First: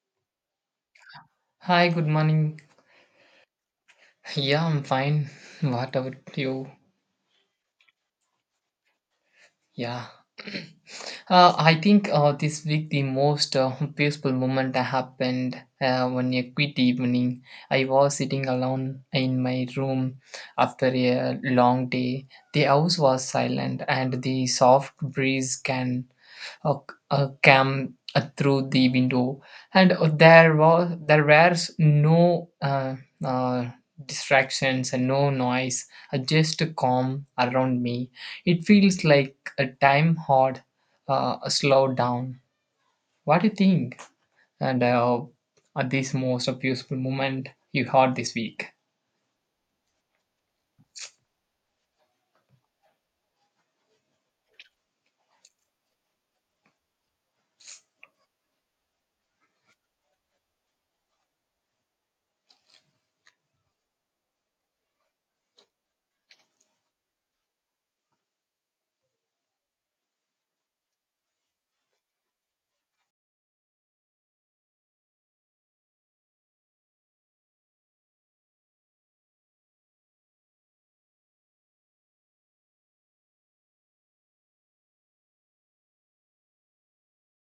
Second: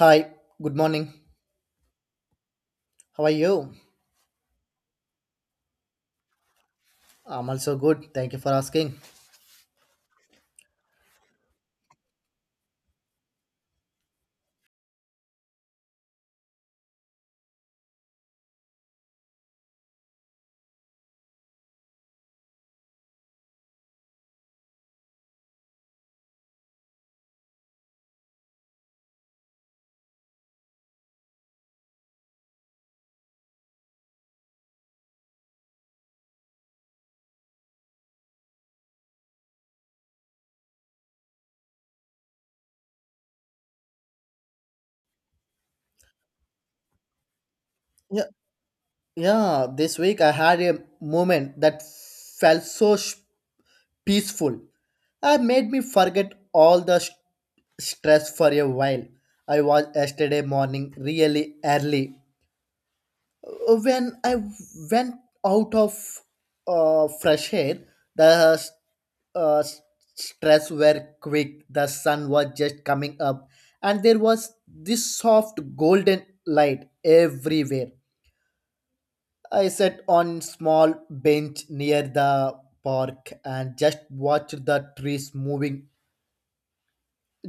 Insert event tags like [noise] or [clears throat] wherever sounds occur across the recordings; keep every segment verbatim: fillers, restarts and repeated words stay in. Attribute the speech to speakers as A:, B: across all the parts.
A: Hi, good morning.
B: Hi, good morning.
A: How are you?
B: Yeah, I'm fine. [laughs] What about you?
A: I'm also good. Thank you for asking.
B: Yeah. Uh, I think uh, this week the most uh, peaceful moment happened uh, one a quiet evening. I was sitting alone in my room after a long day. The house was silent and the soft breeze can uh, uh, came uh, through the window, and uh, there was there were no uh, uh, distractions and no noise, uh, just a calm around me. It feels like a time hard, uh, a slow down. What do you think? And uh, uh, this most beautiful moment you had
A: Yeah,
B: this week?
A: yeah. This week I had a moment that felt so sh- peaceful. It made me forget all the st- stress for a while. I was yesterday morning really early. Oh, when I went out of uh, fresh air, the uh, stress were quick. The sun was just coming up, and there was this soft golden light everywhere. I sat on small bench near the park and just watched the trees moving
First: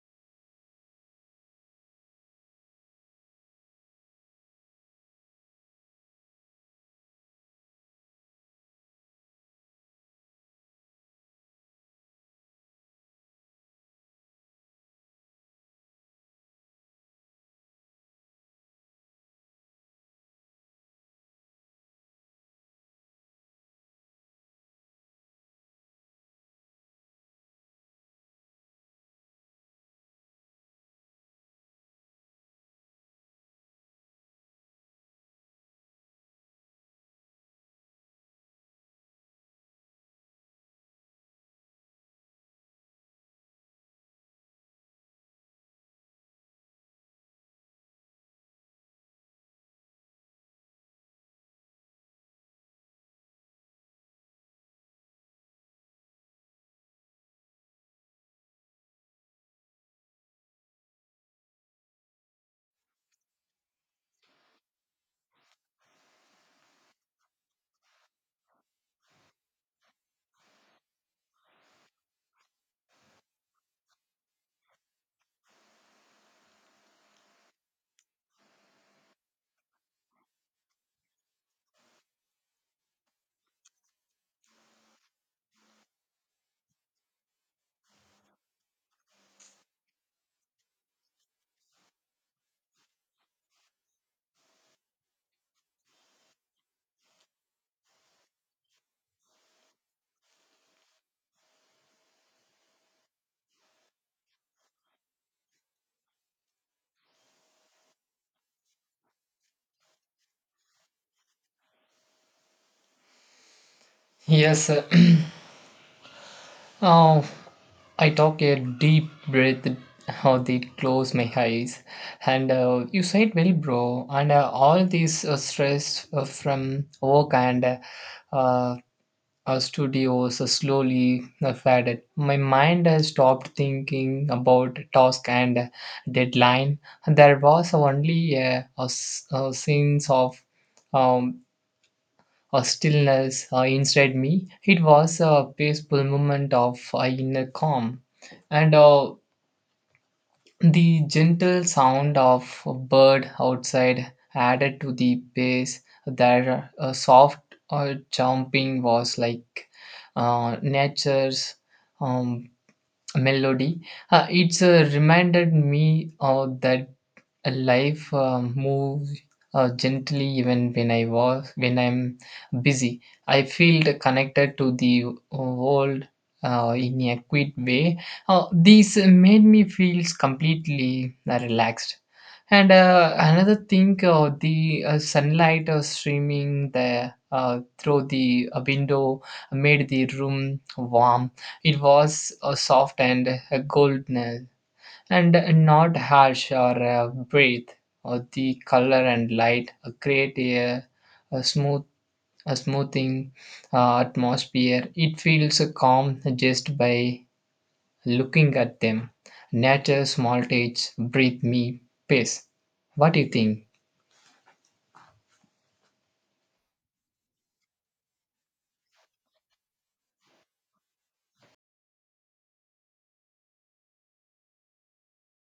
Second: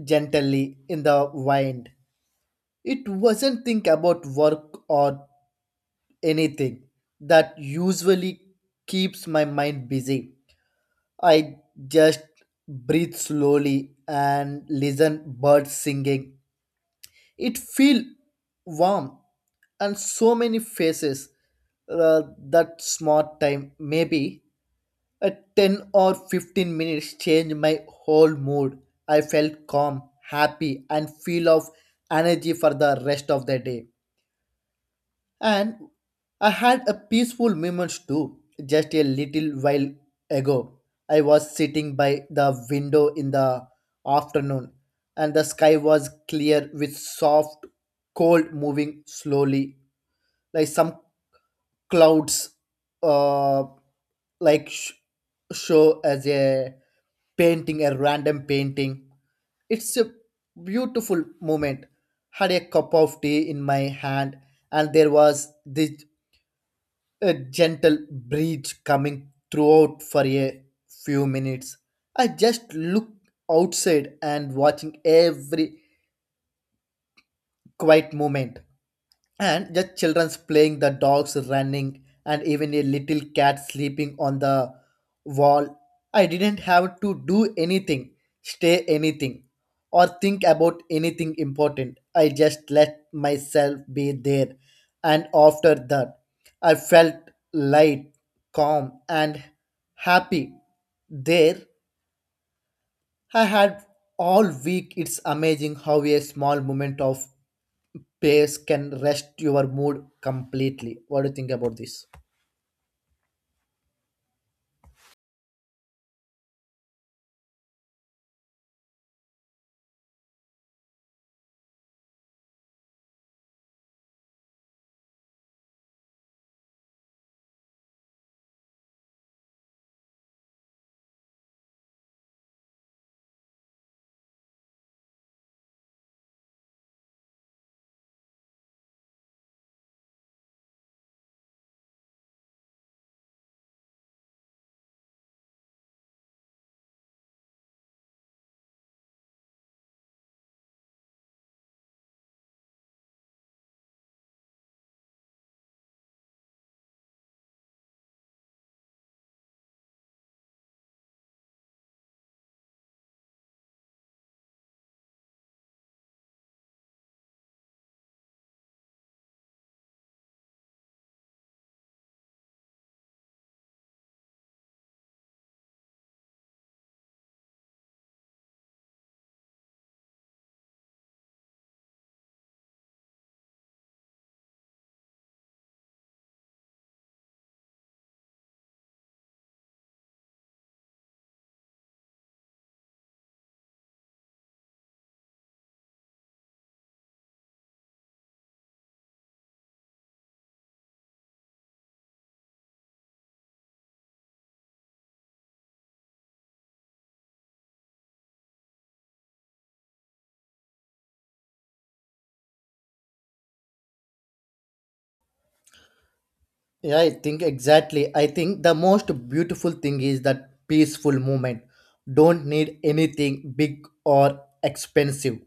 A: gently in the wind. It wasn't think about work or anything that usually keeps my mind busy. I just breathe slowly and listen birds singing. It feel warm and so many faces uh, that smart time maybe a ten or fifteen minutes change my whole mood. I felt calm, happy and feel of energy for the rest of the day. And I had a peaceful moment too. Just a little while ago, I was sitting by the window in the afternoon, and the sky was clear with soft cold moving slowly, like some clouds, uh, like sh- show as a painting, a random painting. It's a beautiful moment. Had a cup of tea in my hand, and there was this a gentle breeze coming throughout for a few minutes. I just looked outside and watching every quiet moment and just children's playing, the dogs running and even a little cat sleeping on the wall. I didn't have to do anything, stay anything or think about anything important. I just let myself be there, and after that I felt light, calm and happy. There I had all week. It's amazing how a small moment of pace can rest your mood completely. What do you think about this?
B: Yes. [clears throat] Oh, I took a deep breath, how they close my eyes, and uh, you said well, bro. And uh, all this uh, stress uh, from work and uh, uh, our studios uh, slowly uh, faded. My mind has stopped thinking about task and uh, deadline. There was only uh, a, s- a sense of um, a stillness uh, inside me. It was a peaceful moment of uh, inner calm, and. Uh, the gentle sound of a bird outside added to the pace. Their uh, soft uh, jumping was like uh, nature's um, melody. Uh, it's uh, reminded me uh, that life um, moves uh, gently even when i was when i'm busy. I feel connected to the world uh, in a quick way. Uh, these made me feel completely uh, relaxed. And uh, another thing, uh, the uh, sunlight uh, streaming the uh, through the uh, window made the room warm. It was uh, soft and uh, golden, and not harsh or uh, breathe. Or the color and light uh, create a, a smooth a smoothing uh, atmosphere. It feels uh, calm just by looking at them. Nature small touch breathe me peace. What do you think?
A: Yeah, I think exactly. I think the most beautiful thing is that peaceful moment. Don't need anything big or expensive.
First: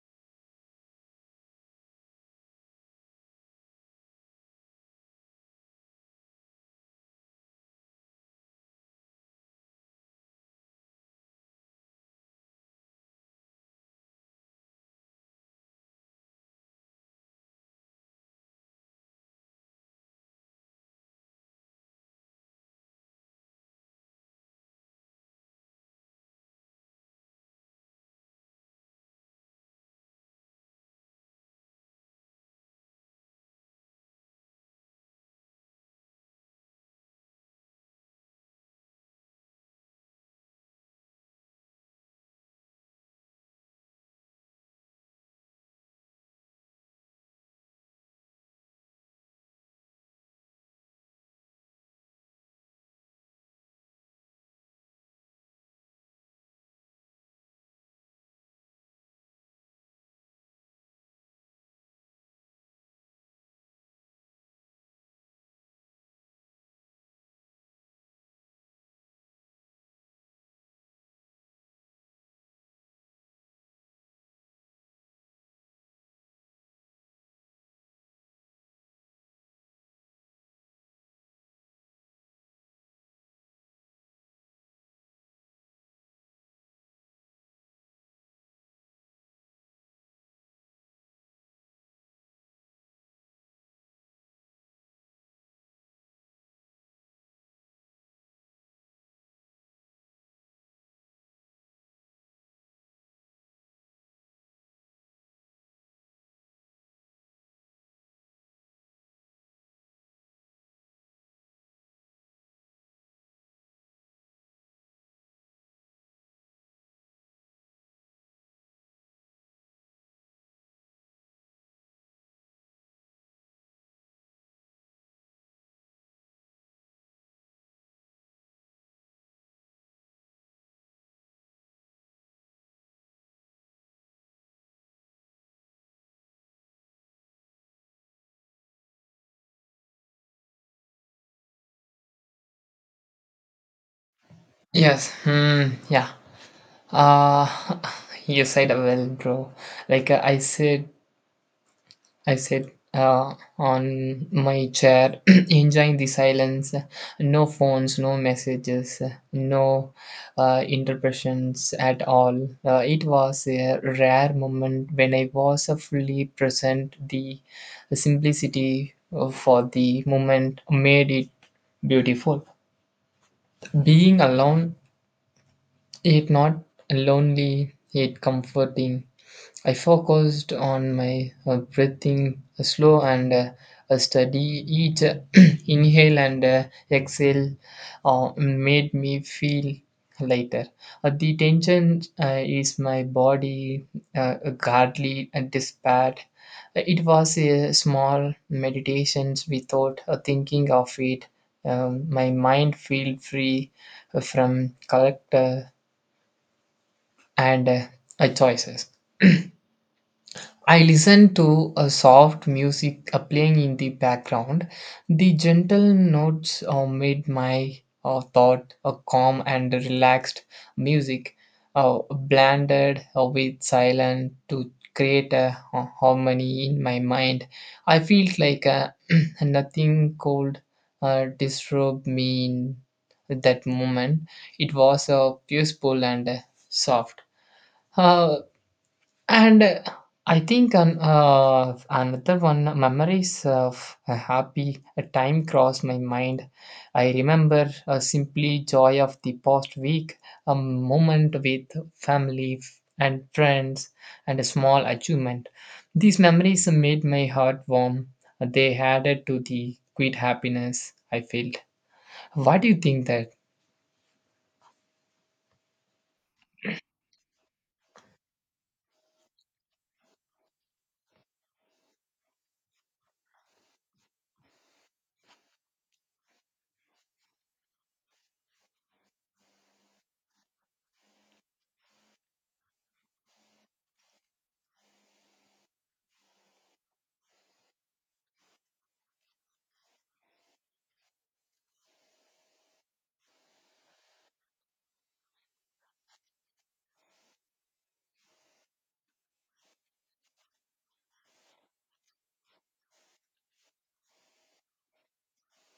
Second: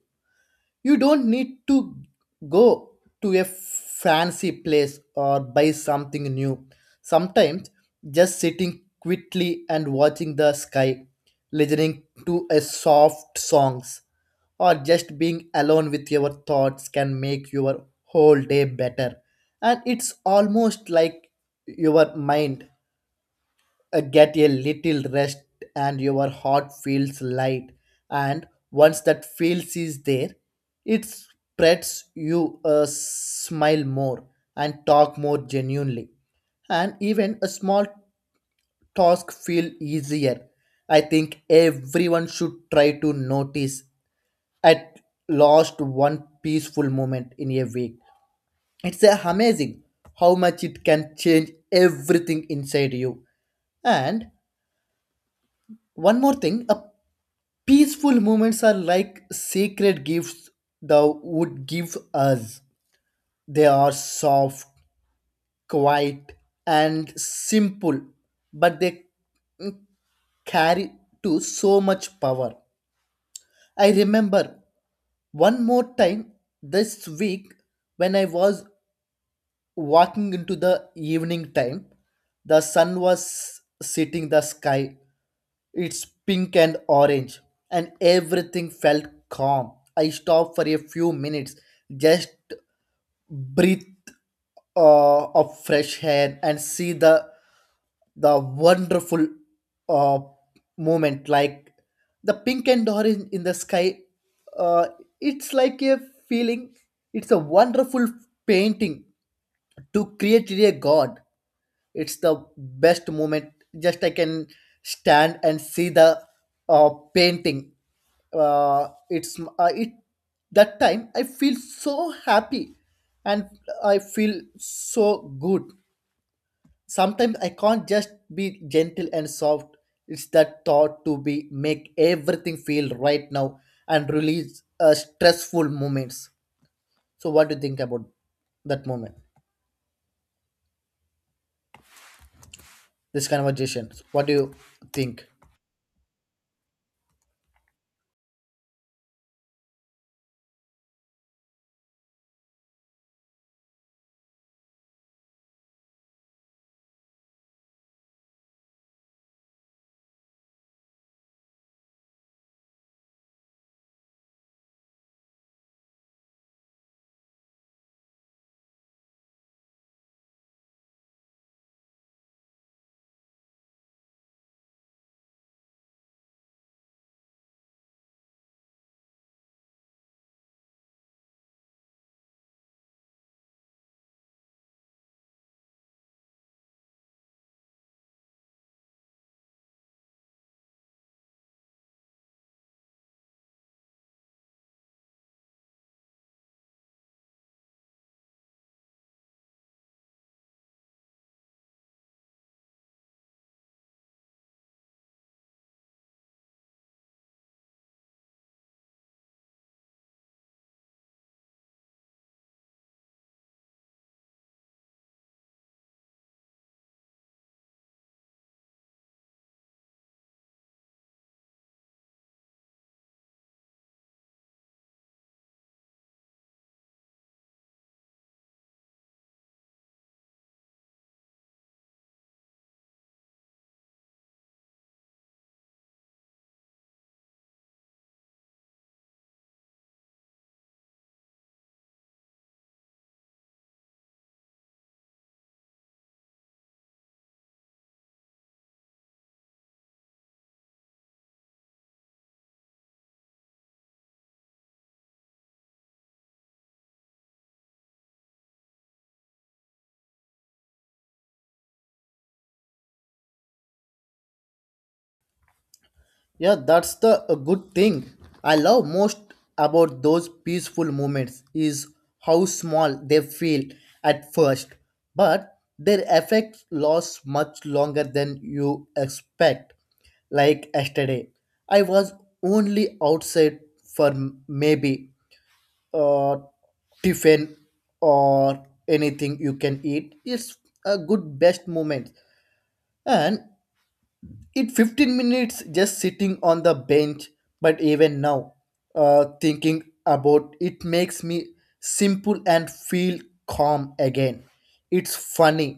A: You don't need to go to a fancy place or buy something new. Sometimes just sitting quietly and watching the sky, listening to a soft songs, or just being alone with your thoughts can make your whole day better. And it's almost like your mind uh, get a little rest and your heart feels light. And once that feels is there, it spreads you a smile more and talk more genuinely, and even a small task feel easier. I think everyone should try to notice at least one peaceful moment in a week. It's amazing how much it can change everything inside you. And one more thing, a peaceful moments are like sacred gifts thou would give us. They are soft, quiet, and simple, but they carry to so much power. I remember one more time this week when I was walking into the evening time, the sun was setting the sky. It's pink and orange, and everything felt calm. I stopped for a few minutes, just breathe uh, of fresh air and see the the wonderful uh, moment. Like the pink and orange in the sky, uh, it's like a feeling. It's a wonderful painting to create a god. It's the best moment. Just I can stand and see the uh, painting. Uh, it's uh, it that time I feel so happy, and I feel so good. Sometimes I can't just be gentle and soft. It's that thought to be make everything feel right now and release uh, stressful moments. So what do you think about that moment, this conversation? What do you
B: Yes,
A: think?
B: hmm, yeah. Uh, [laughs] you said well, bro. Like uh, I said, I sat uh, on my chair, [clears throat] enjoying the silence. No phones, no messages, no uh, interruptions at all. Uh, it was a rare moment when I was uh, fully present. The simplicity uh, for the moment made it beautiful. Being alone, it not lonely, it comforting. I focused on my uh, breathing uh, slow and uh, a steady, each uh, [clears throat] inhale and uh, exhale uh, made me feel lighter. Uh, the tension uh, is my body uh, guardly and despaired. It was a small meditations without uh, thinking of it. Um, my mind feel free uh, from character and uh, uh, choices. I listen to a soft music uh, playing in the background. The gentle notes uh, made my uh, thought a calm and relaxed music, uh, blended uh, with silence to create a ha- harmony in my mind. I feel like uh, [clears throat] nothing cold uh, disturbed me in that moment. It was uh, peaceful and uh, soft. Uh, and uh, I think an, uh, another one memories of a happy a time crossed my mind. I remember uh, simply joy of the past week, a moment with family f- and friends, and a small achievement. These memories made my heart warm. They added to the great happiness I felt. What do you think that?
A: Yeah, that's the a good thing I love most about those peaceful moments is how small they feel at first, but their effect lasts much longer than you expect. Like yesterday, I was only outside for m- maybe uh, tiffin or anything you can eat. It's a good best moment, and it fifteen minutes just sitting on the bench. But even now, uh, thinking about it makes me simple and feel calm again. It's funny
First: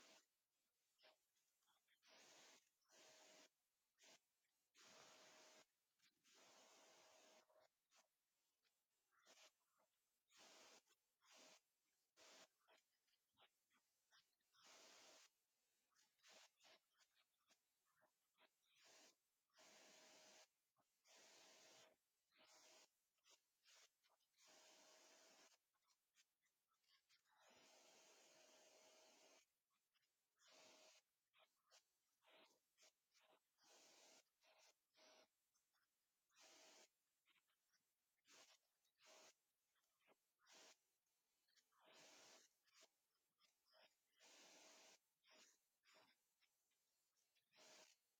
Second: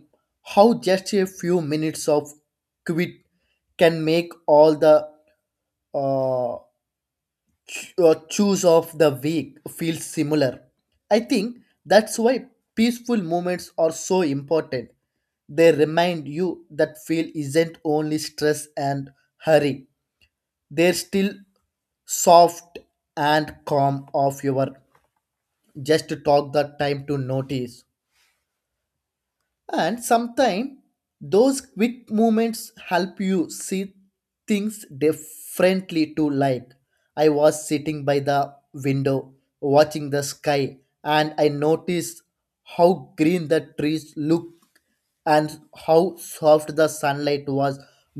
A: how just a few minutes of quit can make all the uh, ch- uh, choose of the week feel similar. I think that's why peaceful moments are so important. They remind you that feel isn't only stress and hurry. They're still soft and calm of your. Just talk that time to notice. And sometimes those quick movements help you see things differently to. Like I was sitting by the window watching the sky, and I noticed how green the trees look and how soft the sunlight was.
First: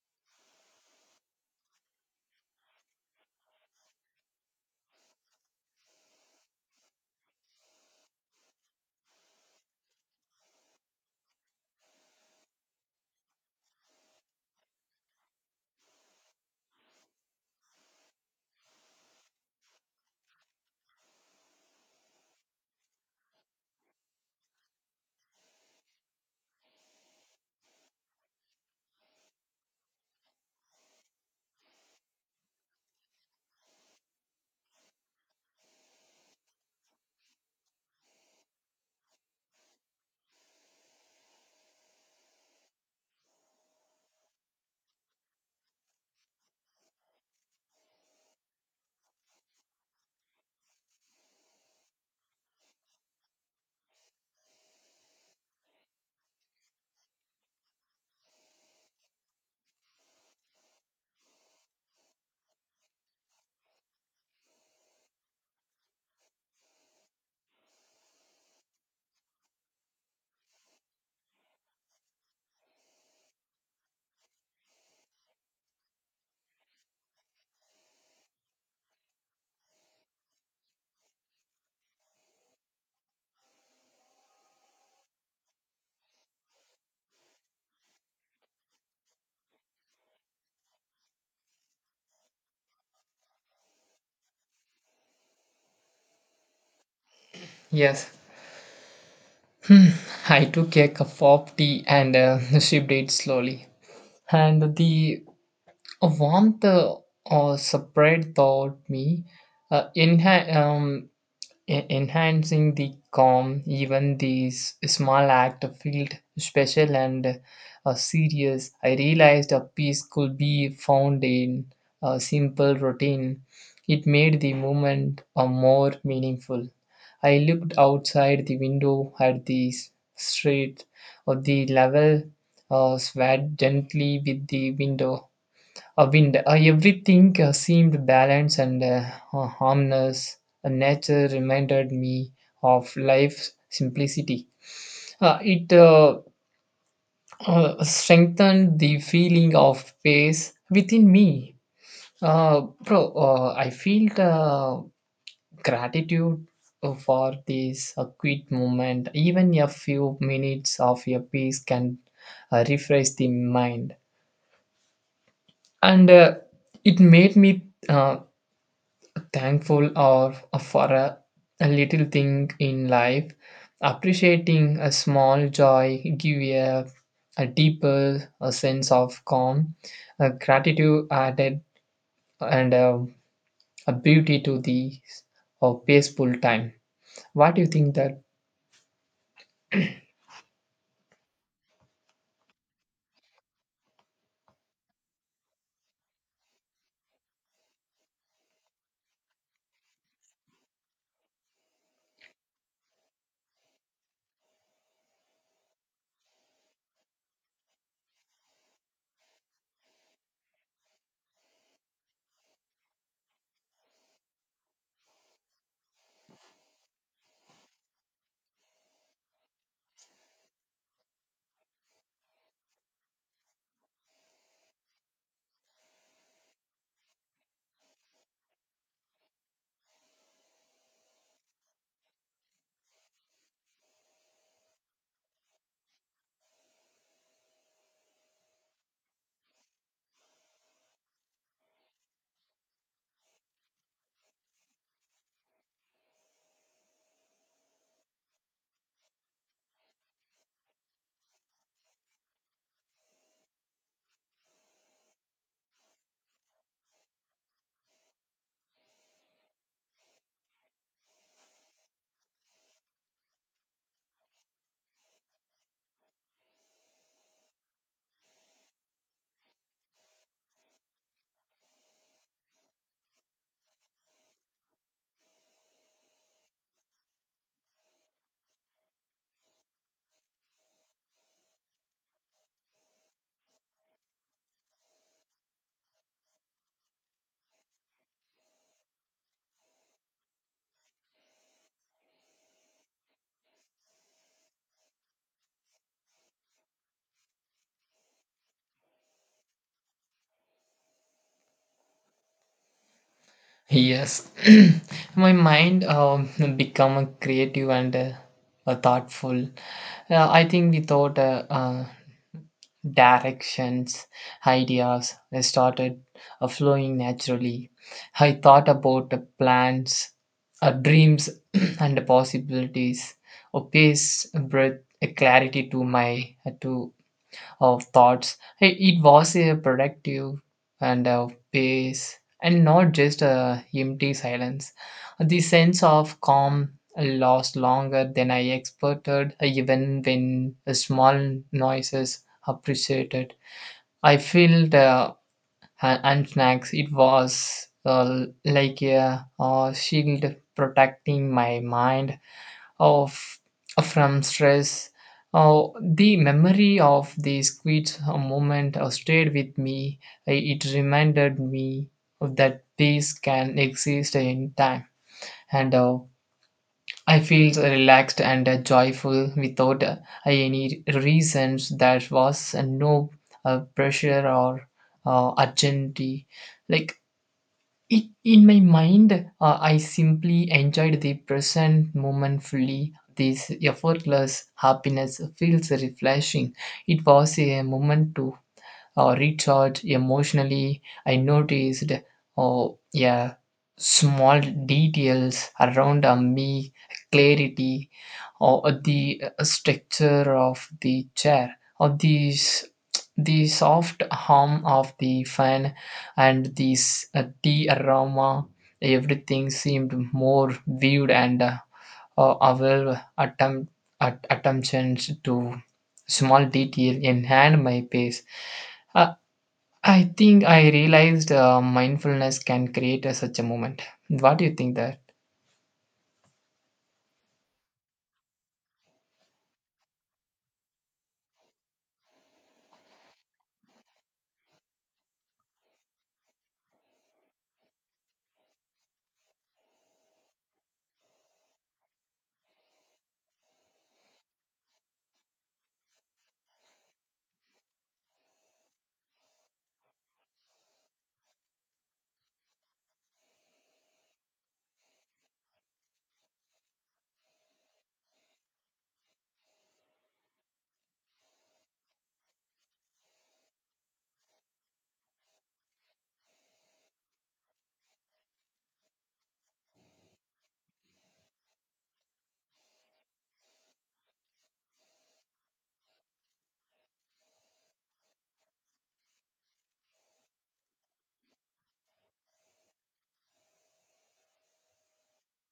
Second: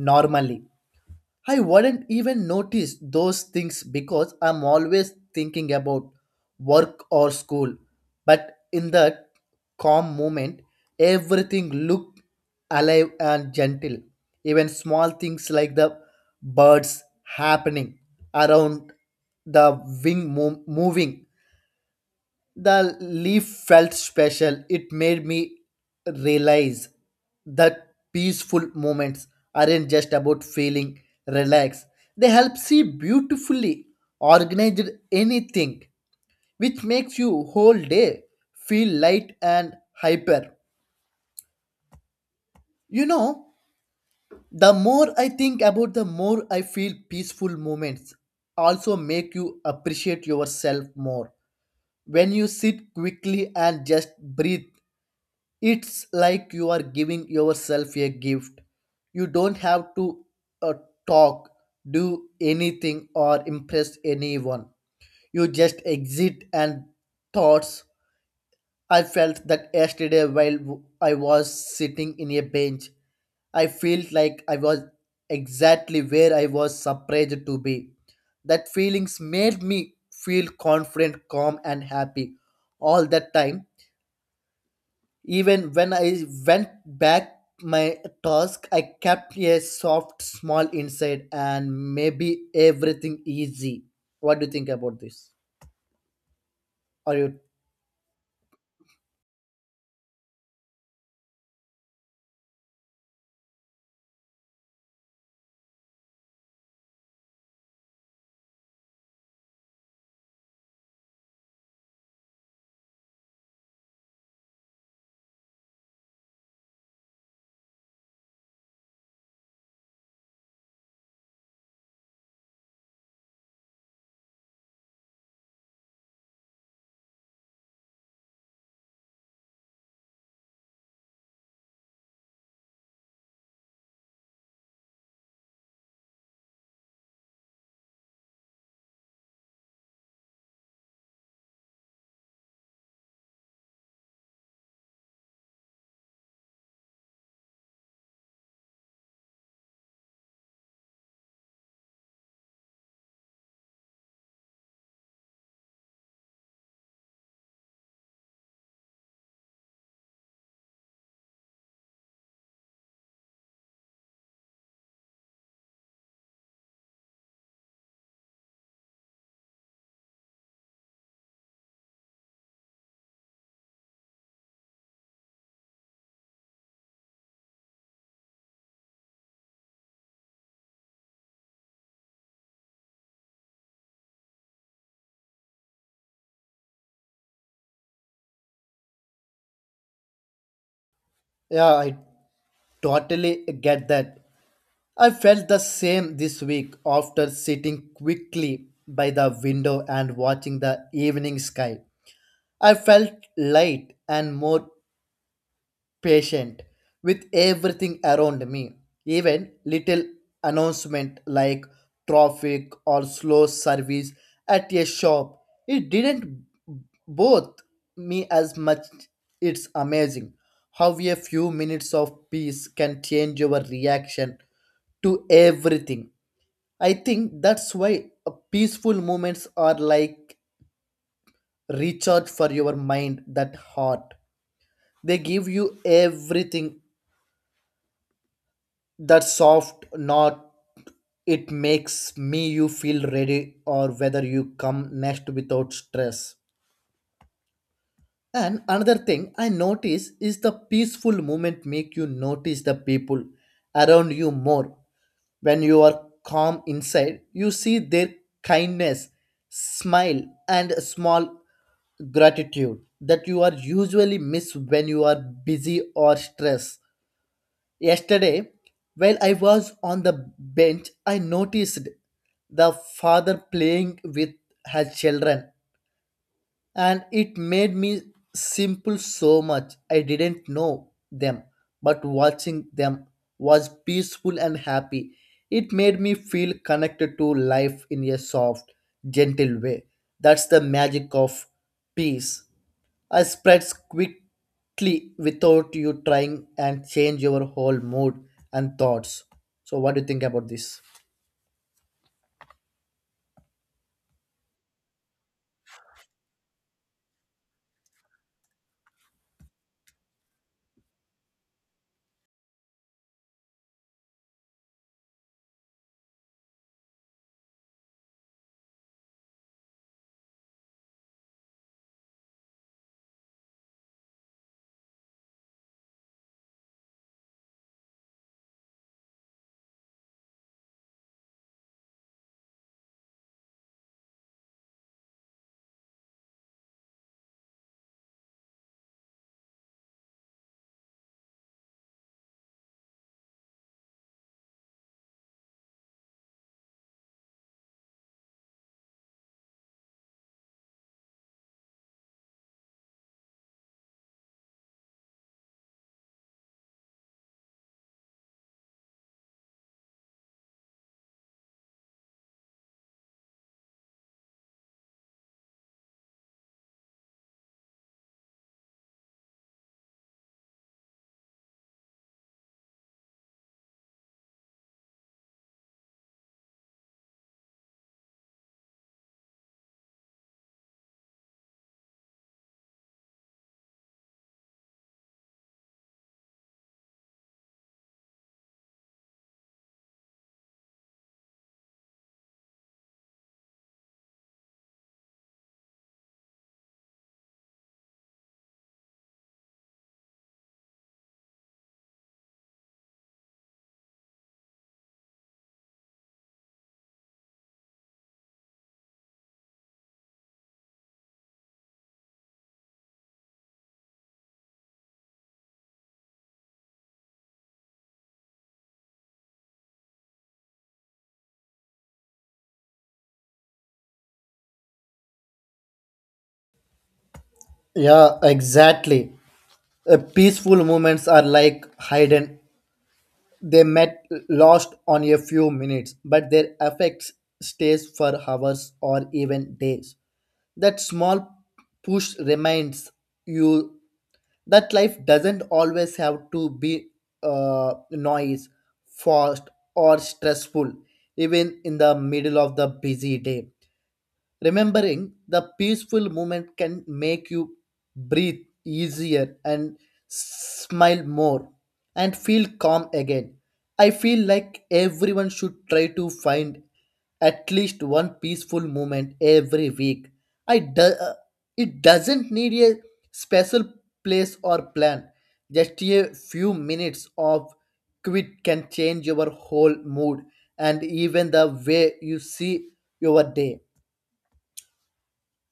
A: Normally, I wouldn't even notice those things because I'm always thinking about work or school. But in that calm moment, everything looked alive and gentle. Even small things like the birds happening around, the wing mo- moving the leaf felt special. It made me realize that peaceful moments aren't just about feeling relaxed. They help see beautifully organized anything, which makes you whole day feel light and hyper. You know, the more I think about the more I feel peaceful moments also make you appreciate yourself more. When you sit quickly and just breathe, it's like you are giving yourself a gift. You don't have to uh, talk, do anything, or impress anyone. You just exit and thoughts. I felt that yesterday while w- I was sitting in a bench. I felt like I was exactly where I was surprised to be. That feelings made me feel confident, calm, and happy all that time. Even when I went back my task, I kept a soft, small inside and maybe everything easy. What do you think about this? Are you?
B: Yes. Hmm. I took a cup of tea and uh, [laughs] sipped it slowly, and the A warmth uh, or separate taught me, uh, enha- um, en- enhancing the calm. Even these small act felt special and uh, serious. I realized a peace could be found in a simple routine. It made the moment uh, more meaningful. I looked outside the window at the s- street. Uh, the level uh, swayed gently with the window a wind. Uh, everything uh, seemed balanced and uh, uh, harmless. Uh, nature reminded me of life's simplicity. Uh, it uh, uh, strengthened the feeling of peace within me. Uh, bro, uh, I feel uh, gratitude uh, for this uh, quick moment. Even a few minutes of your peace can uh, refresh the mind. And uh, it made me uh, thankful or for a, a little thing in life. Appreciating a small joy give a, a deeper a sense of calm. A gratitude added, and a, a beauty to the uh, peaceful time. What do you think that?
A: Yeah, I totally get that. I felt the same this week after sitting quickly by the window and watching the evening sky. I felt light and more patient with everything around me, even little announcement like traffic or slow service at a shop. It didn't both me as much. It's amazing how a few minutes of peace can change your reaction to everything. I think that's why uh, peaceful moments are like recharge for your mind that heart. They give you everything that soft knot. It makes me you feel ready or whether you come next without stress. And another thing I notice is the peaceful moment make you notice the people around you more. When you are calm inside, you see their kindness, smile, and small gratitude that you are usually miss when you are busy or stressed. Yesterday, while I was on the bench, I noticed the father playing with her children, and it made me simple so much. I didn't know them, but watching them was peaceful and happy. It made me feel connected to life in a soft, gentle way. That's the magic of peace. I spreads quickly without you trying and change your whole mood and thoughts. So what do you think about this?
B: Yes. [clears throat] My mind um, become a creative and uh, a thoughtful. uh, I think without uh, uh, directions, ideas started uh, flowing naturally. I thought about the plans, uh, dreams, [clears throat] and the possibilities. A pace, a breath, a clarity to my uh, to of thoughts. It, it was a productive and a pace and not just a empty silence. The sense of calm lasts longer than I expected, even when small noises appreciated. I feel the ha- hand snacks. It was uh, like a a shield protecting my mind of from stress. Uh, the memory of the squeeze moment uh, stayed with me. Uh, It reminded me that peace can exist in time, and uh, I feel relaxed and uh, joyful without uh, any reasons. There was uh, no uh, pressure or uh, urgency. Like it, in my mind, uh, I simply enjoyed the present moment fully. This effortless happiness feels refreshing. It was a moment to or recharge emotionally. I noticed, oh, yeah, small details around uh, me, clarity, or uh, the uh, structure of the chair, or these the soft hum of the fan and this uh, tea aroma. Everything seemed more vivid, and uh, uh, our attempt at attentions to small detail enhanced my pace. Uh, I think I realized uh, mindfulness can create a, such a moment. What do you think that?
A: Yeah, exactly. Uh, peaceful moments are like hidden. They met lost on a few minutes, but their effects stays for hours or even days. That small push reminds you that life doesn't always have to be uh, noise, fast, or stressful, even in the middle of the busy day. Remembering the peaceful moment can make you breathe easier and smile more and feel calm again. I feel like everyone should try to find at least one peaceful moment every week. I do, uh, it doesn't need a special place or plan. Just a few minutes of quit can change your whole mood and even the way you see your day.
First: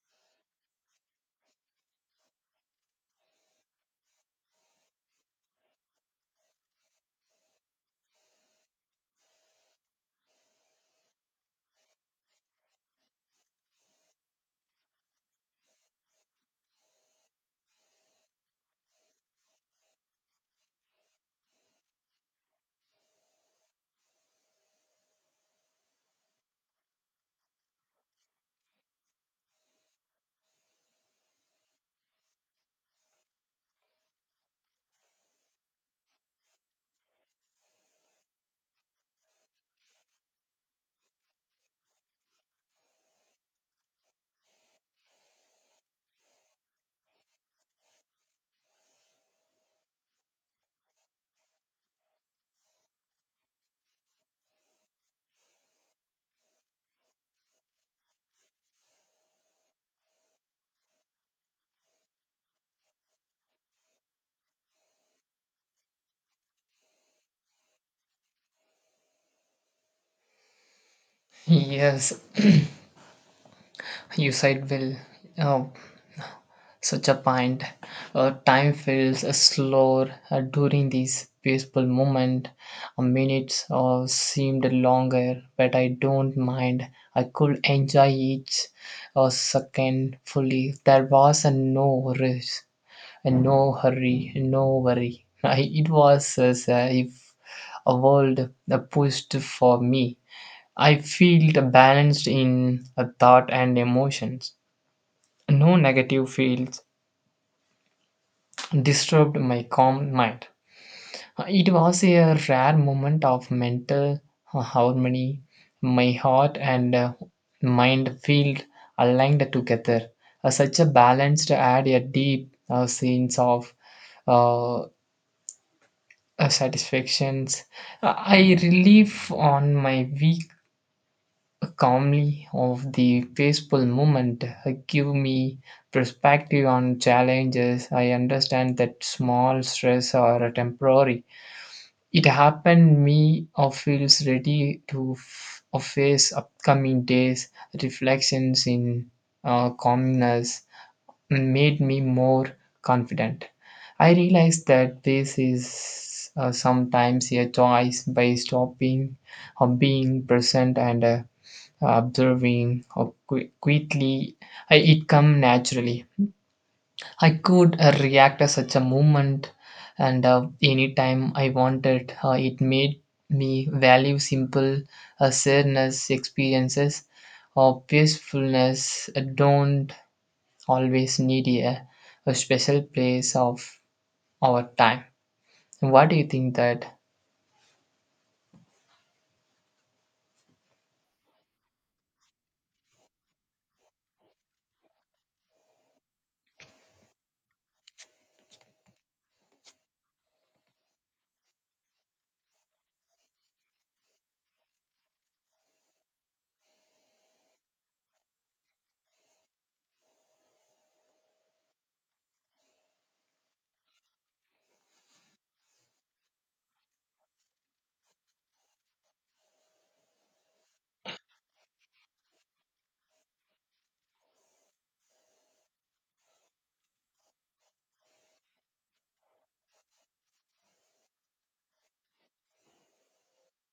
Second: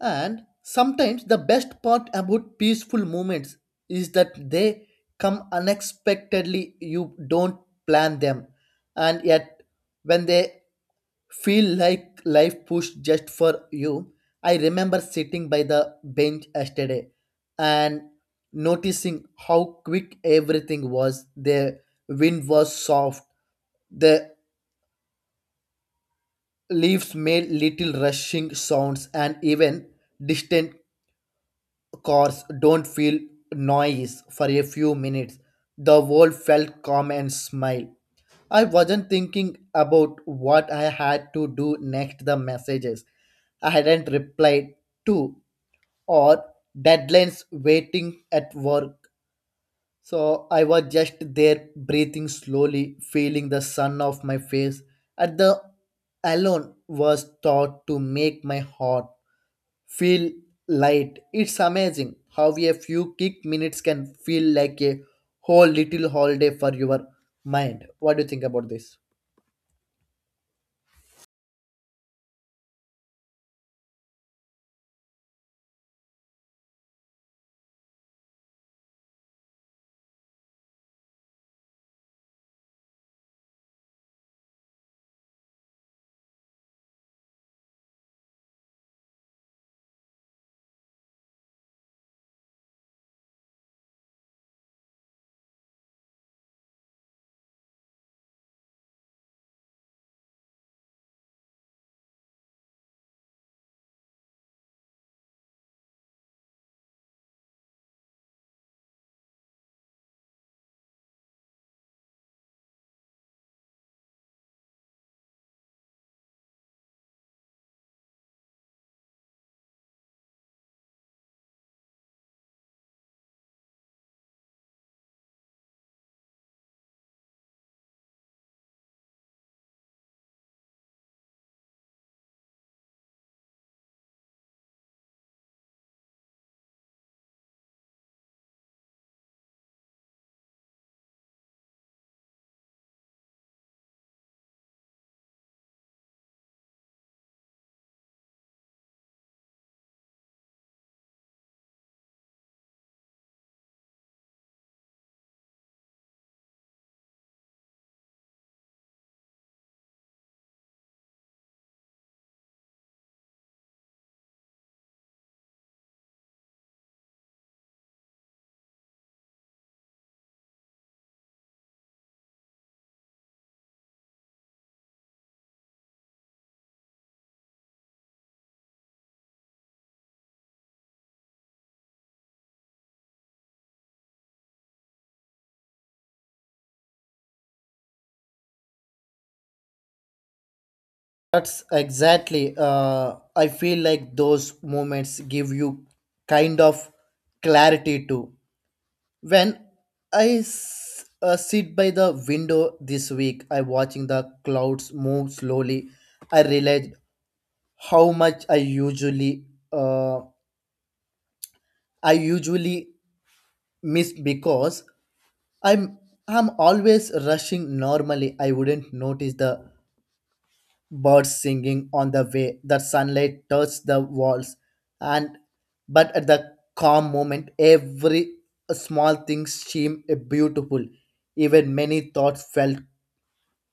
A: And sometimes the best part about peaceful moments is that they come unexpectedly. You don't plan them. And yet, when they feel like life pushed just for you, I remember sitting by the bench yesterday and noticing how quick everything was. The wind was soft, the leaves made little rushing sounds, and even distant cars don't feel noise for a few minutes. The world felt calm and smiled. I wasn't thinking about what I had to do next, the messages I hadn't replied to, or deadlines waiting at work. So I was just there breathing slowly, feeling the sun off my face. At the alone was thought to make my heart feel light. It's amazing how a few quick minutes can feel like a whole little holiday for your mind. What do you think about this?
B: Yes, you said well. Uh, such a point. Uh, time feels uh, slower uh, during these peaceful moment. Uh, minutes uh, seemed longer, but I don't mind. I could enjoy each uh, second fully. There was a no rush, and no hurry, no worry. [laughs] I it was as if a world uh, pushed for me. I felt balanced in thought and emotions. No negative fields disturbed my calm mind. Uh, It was a rare moment of mental uh, harmony. My heart and uh, mind felt aligned together. Uh, Such a balanced, to add a deep uh, sense of uh, uh, satisfactions. Uh, I relieve on my week calmly of the peaceful moment. Uh, give me perspective on challenges. I understand that small stress are temporary. It happened me or feels ready to f- uh, face upcoming days. Reflections in uh, calmness made me more confident. I realized that this is uh, sometimes a choice by stopping or being present and uh, observing or qui- quickly. I, it come naturally. I could uh, react to such a movement, and uh, anytime I wanted. Uh, it made me value simple uh, sadness experiences or peacefulness uh, don't always need a, a special place of our time. What do you think that?
A: That's exactly. Uh, I feel like those moments give you kind of clarity too. When I s- uh, sit by the window this week, I watching the clouds move slowly. I realized how much I usually uh, I usually miss because I'm I'm always rushing. Normally, I wouldn't notice the birds singing on the way. The sunlight touched the walls, and but at the calm moment, every small thing seemed beautiful, even many thoughts felt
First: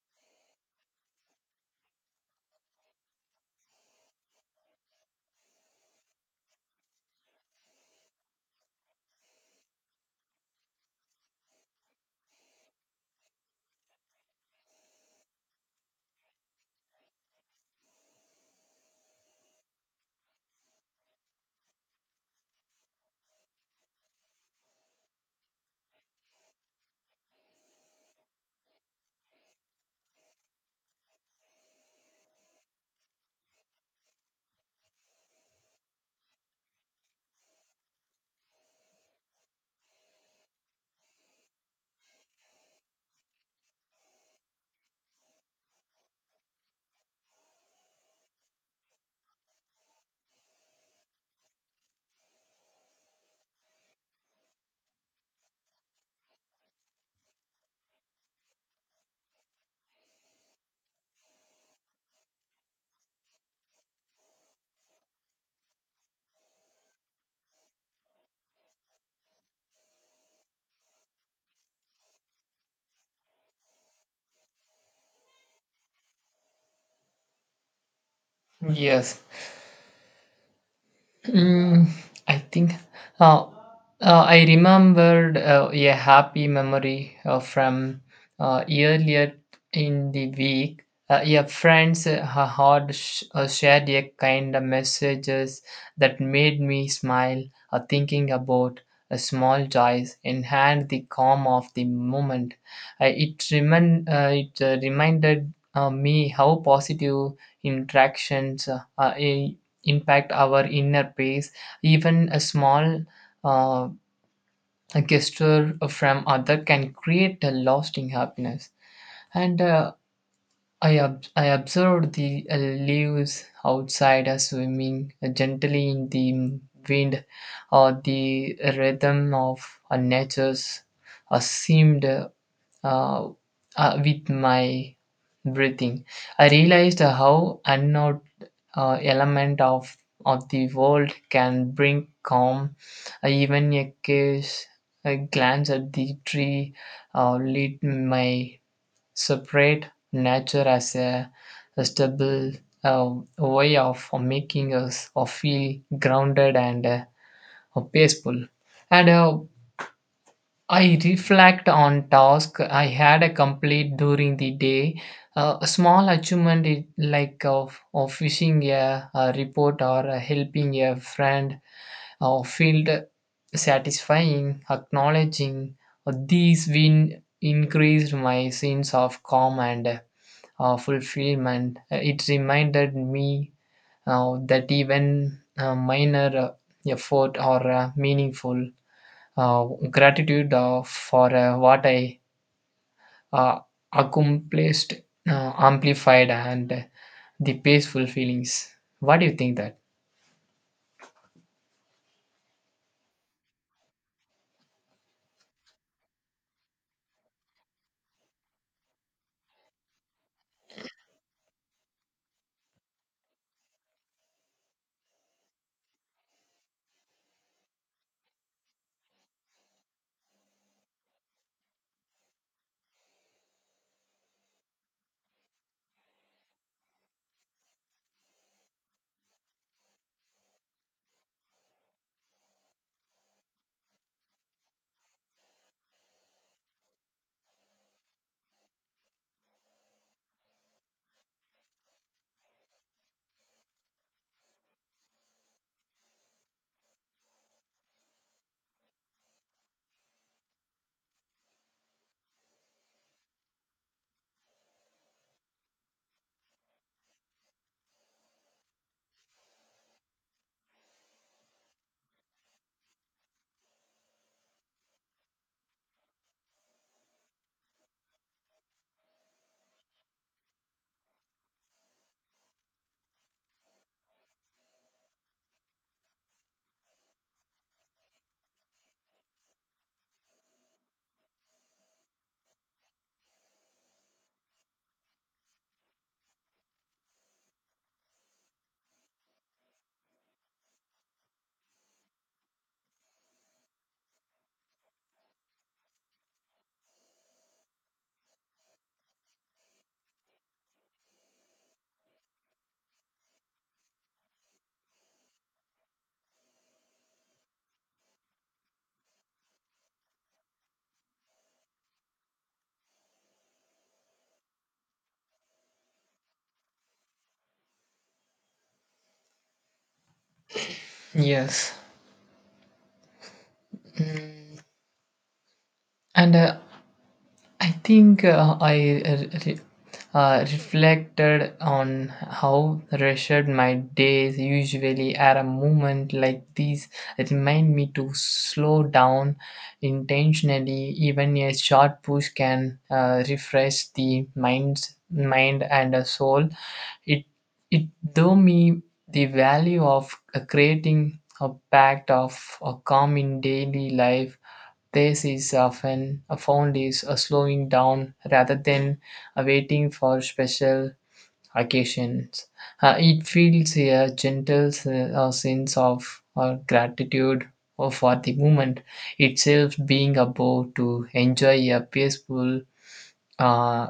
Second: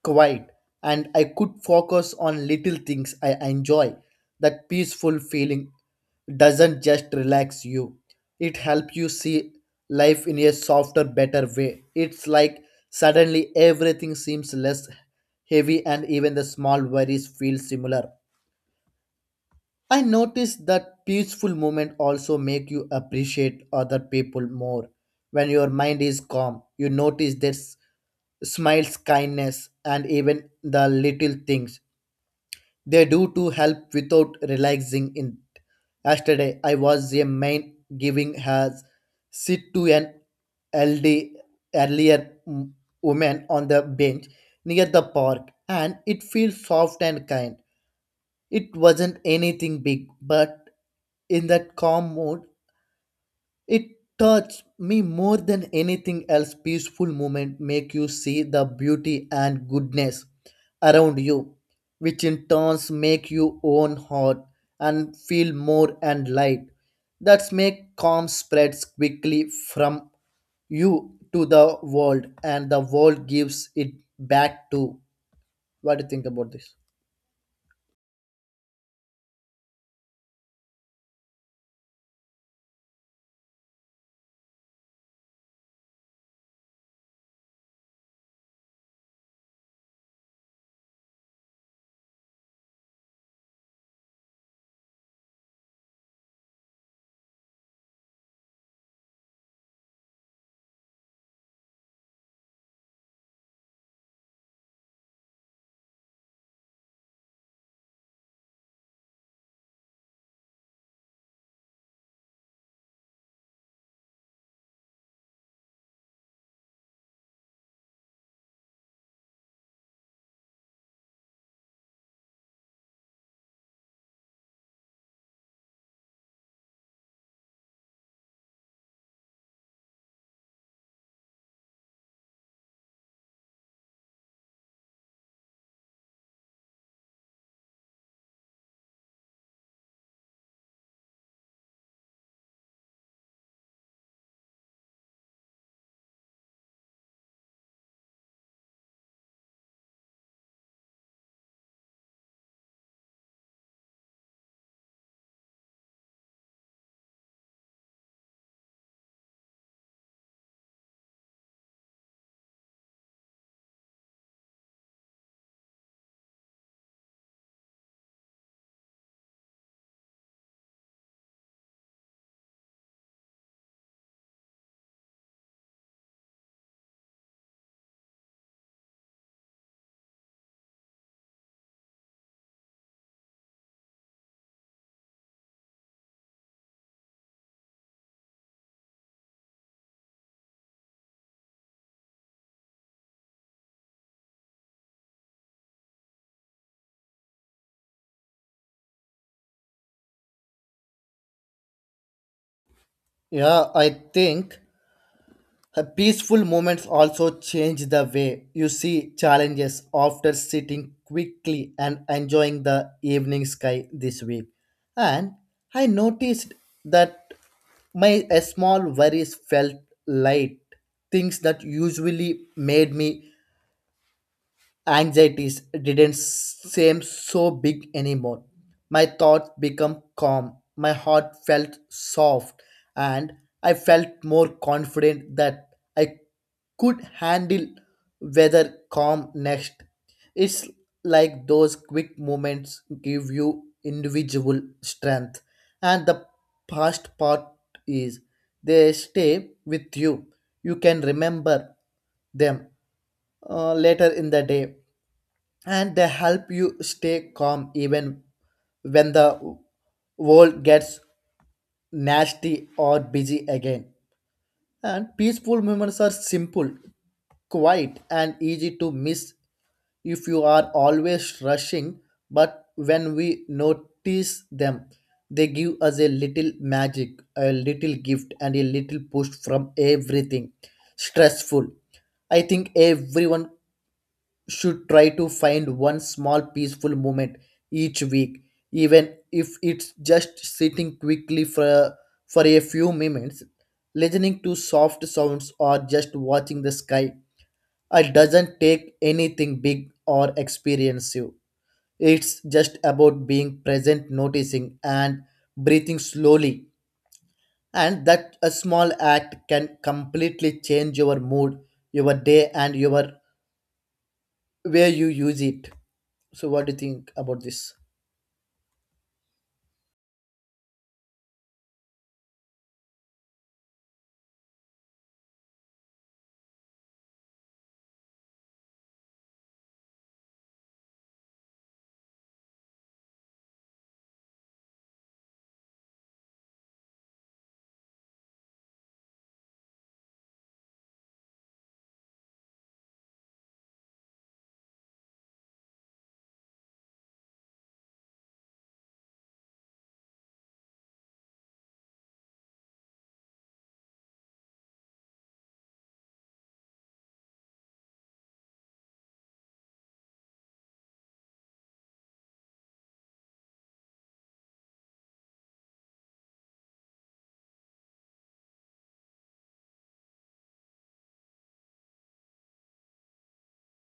A: quiet, and I could focus on little things I enjoy. That peaceful feeling doesn't just relax you, it helps you see life in a softer, better way. It's like suddenly everything seems less heavy and even the small worries feel similar. I noticed that peaceful moment also make you appreciate other people more. When your mind is calm, you notice this smiles, kindness, and even the little things they do to help without realizing it. Yesterday, I was a man giving has sit to an elderly earlier m- woman on the bench near the park, and it feels soft and kind. It wasn't anything big, but in that calm mood, it touched me more than anything else. Peaceful moment make you see the beauty and goodness around you, which in turns make you own heart and feel more and light. That's make calm spreads quickly from you to the world and the world gives it back to. What do you think about this?
B: Yes. Mm. I think uh, uh, I remembered uh, a happy memory uh, from uh, earlier in the week. Uh, yeah, friends uh, had sh- uh, shared a kind of messages that made me smile, uh, thinking about uh, small joys and had the calm of the moment. Uh, it remin- uh, it uh, reminded uh, me how positive interactions uh, uh, impact our inner peace. Even a small uh, gesture from other can create a lasting happiness. And uh, I, ob- I observed the uh, leaves outside uh, swimming gently in the wind, or the rhythm of uh, nature's uh, seemed uh, uh, with my breathing. I realized uh, how unknown uh, element of of the world can bring calm. Uh, even a case a glance at the tree uh, lit my separate nature as a, a stable uh, way of making us uh, feel grounded and uh, peaceful. And uh, I reflect on task I had a complete during the day. Uh, a small achievement is like of, of fishing a, a report or uh, helping a friend or feel satisfying, acknowledging uh, these win increased my sense of calm and uh, fulfillment. Uh, It reminded me uh, that even uh, minor uh, effort are uh, meaningful uh, gratitude uh, for uh, what I uh, accomplished, uh, amplified, and the peaceful feelings. What do you think that?
A: Yeah, I think Uh, peaceful moments also change the way you see challenges after sitting quickly and enjoying the evening sky this week. And I noticed that my uh, small worries felt light, things that usually made me anxieties didn't seem so big anymore. My thoughts became calm, my heart felt soft, and I felt more confident that I could handle weather calm next. It's like those quick moments give you individual strength, and the past part is they stay with you. You can remember them uh, later in the day and they help you stay calm even when the world gets nasty or busy again. And peaceful moments are simple, quiet, and easy to miss if you are always rushing. But when we notice them, they give us a little magic, a little gift, and a little push from everything stressful. I think everyone should try to find one small peaceful moment each week, even if it's just sitting quickly for, for a few minutes, listening to soft sounds, or just watching the sky. It doesn't take anything big or expensive. It's just about being present, noticing, and breathing slowly. And that a small act can completely change your mood, your day, and your way you use it. So what do you think about this?
B: Yes. Mm. And uh, I think uh, I uh, re- uh, reflected on how rushed my days usually are. A moment like these remind me to slow down intentionally. Even a short push can uh, refresh the mind's mind and a soul. It it though me the value of uh, creating a pact of a calm in daily life. This is often found is a slowing down rather than a waiting for special occasions. Uh, it feels a gentle s- uh, sense of uh, gratitude uh, for the moment itself, being able to enjoy a peaceful uh,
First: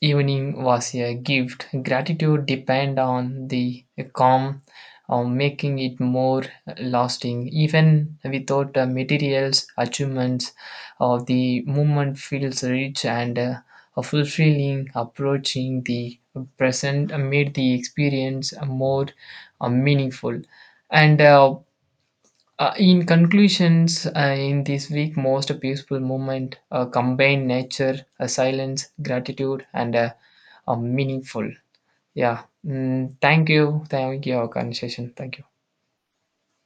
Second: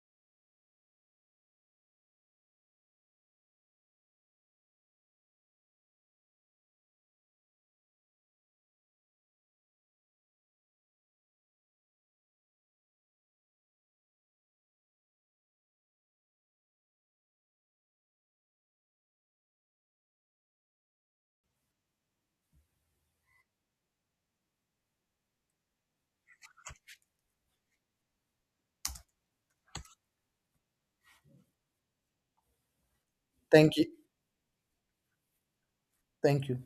B: evening was a gift. Gratitude depend on the calm, uh, making it more lasting. Even without uh, materials achievements, uh, the moment feels rich and uh, a fulfilling. Approaching the present made the experience more uh, meaningful. And uh, uh, in conclusions, uh, in this week, most peaceful moment uh, combined nature, uh, silence, gratitude, and uh, uh, meaningful. Yeah. Mm, thank
A: Thank
B: you.
A: you.
B: Thank you, our conversation. Thank you.
A: Thank you.